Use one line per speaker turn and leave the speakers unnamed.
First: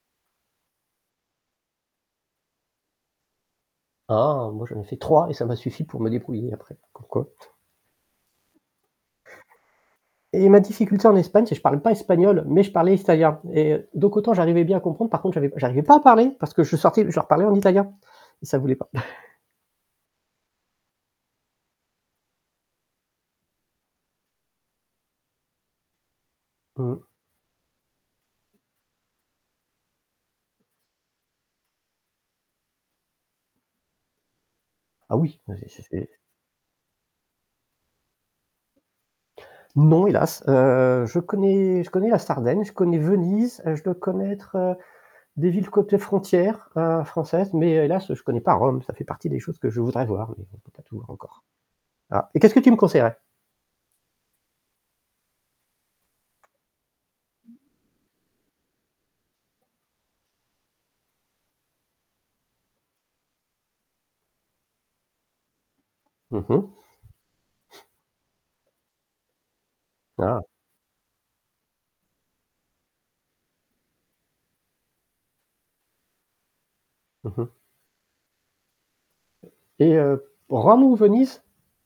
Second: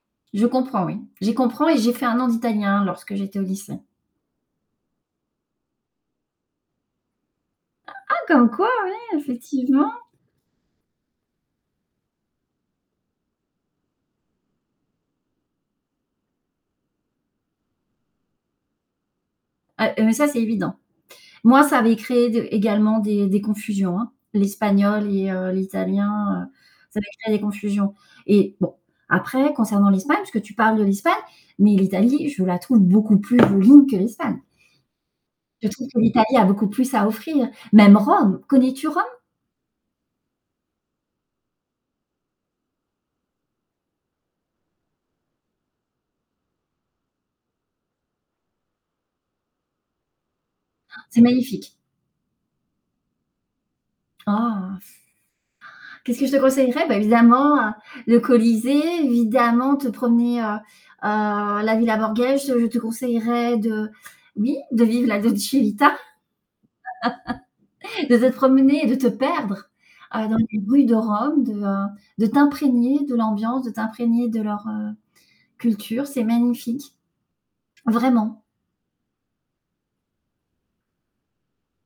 Je comprends oui. J’ai comprends et j'ai fait 1 an d'italien lorsque j'étais au lycée.
Ah! Moi j'en ai fait 3 et ça m'a suffi pour me débrouiller après. Comme quoi.
Ah! Comme quoi ouais, effectivement!
Et ma difficulté en Espagne, c'est je parle pas espagnol, mais je parlais italien. Et heu, donc autant j'arrivais bien à comprendre par contre j'avais j'arrivais pas à parler, parce que je sortais je leur parlais en italien et ça voulait pas.
Ah, heu, ça, c'est évident. Moi, ça avait créé d également des des confusions, hein. L'espagnol et heu, l'italien, heu, ça
Mmh.
avait créé des confusions. Et bon, après concernant l'Espagne, puisque tu parles de l'Espagne, mais l'Italie, je la trouve beaucoup plus jolie que l'Espagne.
Ah oui. Ah c'est
Je
c'est
trouve que
c'est
l'Italie a beaucoup plus à offrir, même Rome. Connais-tu Rome?
Non hélas, heu, je connais je connais la Sardaigne, je connais Venise, heu, je dois connaître, heu, des villes côté frontières, heu, françaises, mais, heu, hélas je connais pas Rome, ça fait partie des choses que je voudrais voir, mais on peut pas tout
C'est
encore
magnifique!
ah, et qu'est-ce que tu me conseillerais?
Ah! Qu'est-ce que je te conseillerais? Bah, évidemment, heu, le Colisée, évidemment, te promener, heu heu, à la Villa Borghese. Je te conseillerais de oui, de vivre la Dolce Vita.
Mmh mh.
De te promener et de te perdre, heu dans
Ah!
les rues de Rome, de heu de t'imprégner de l'ambiance, de t'imprégner de leur, heu, culture. C'est magnifique,
Mmh mh.
vraiment.
Et heu, Rome ou Venise?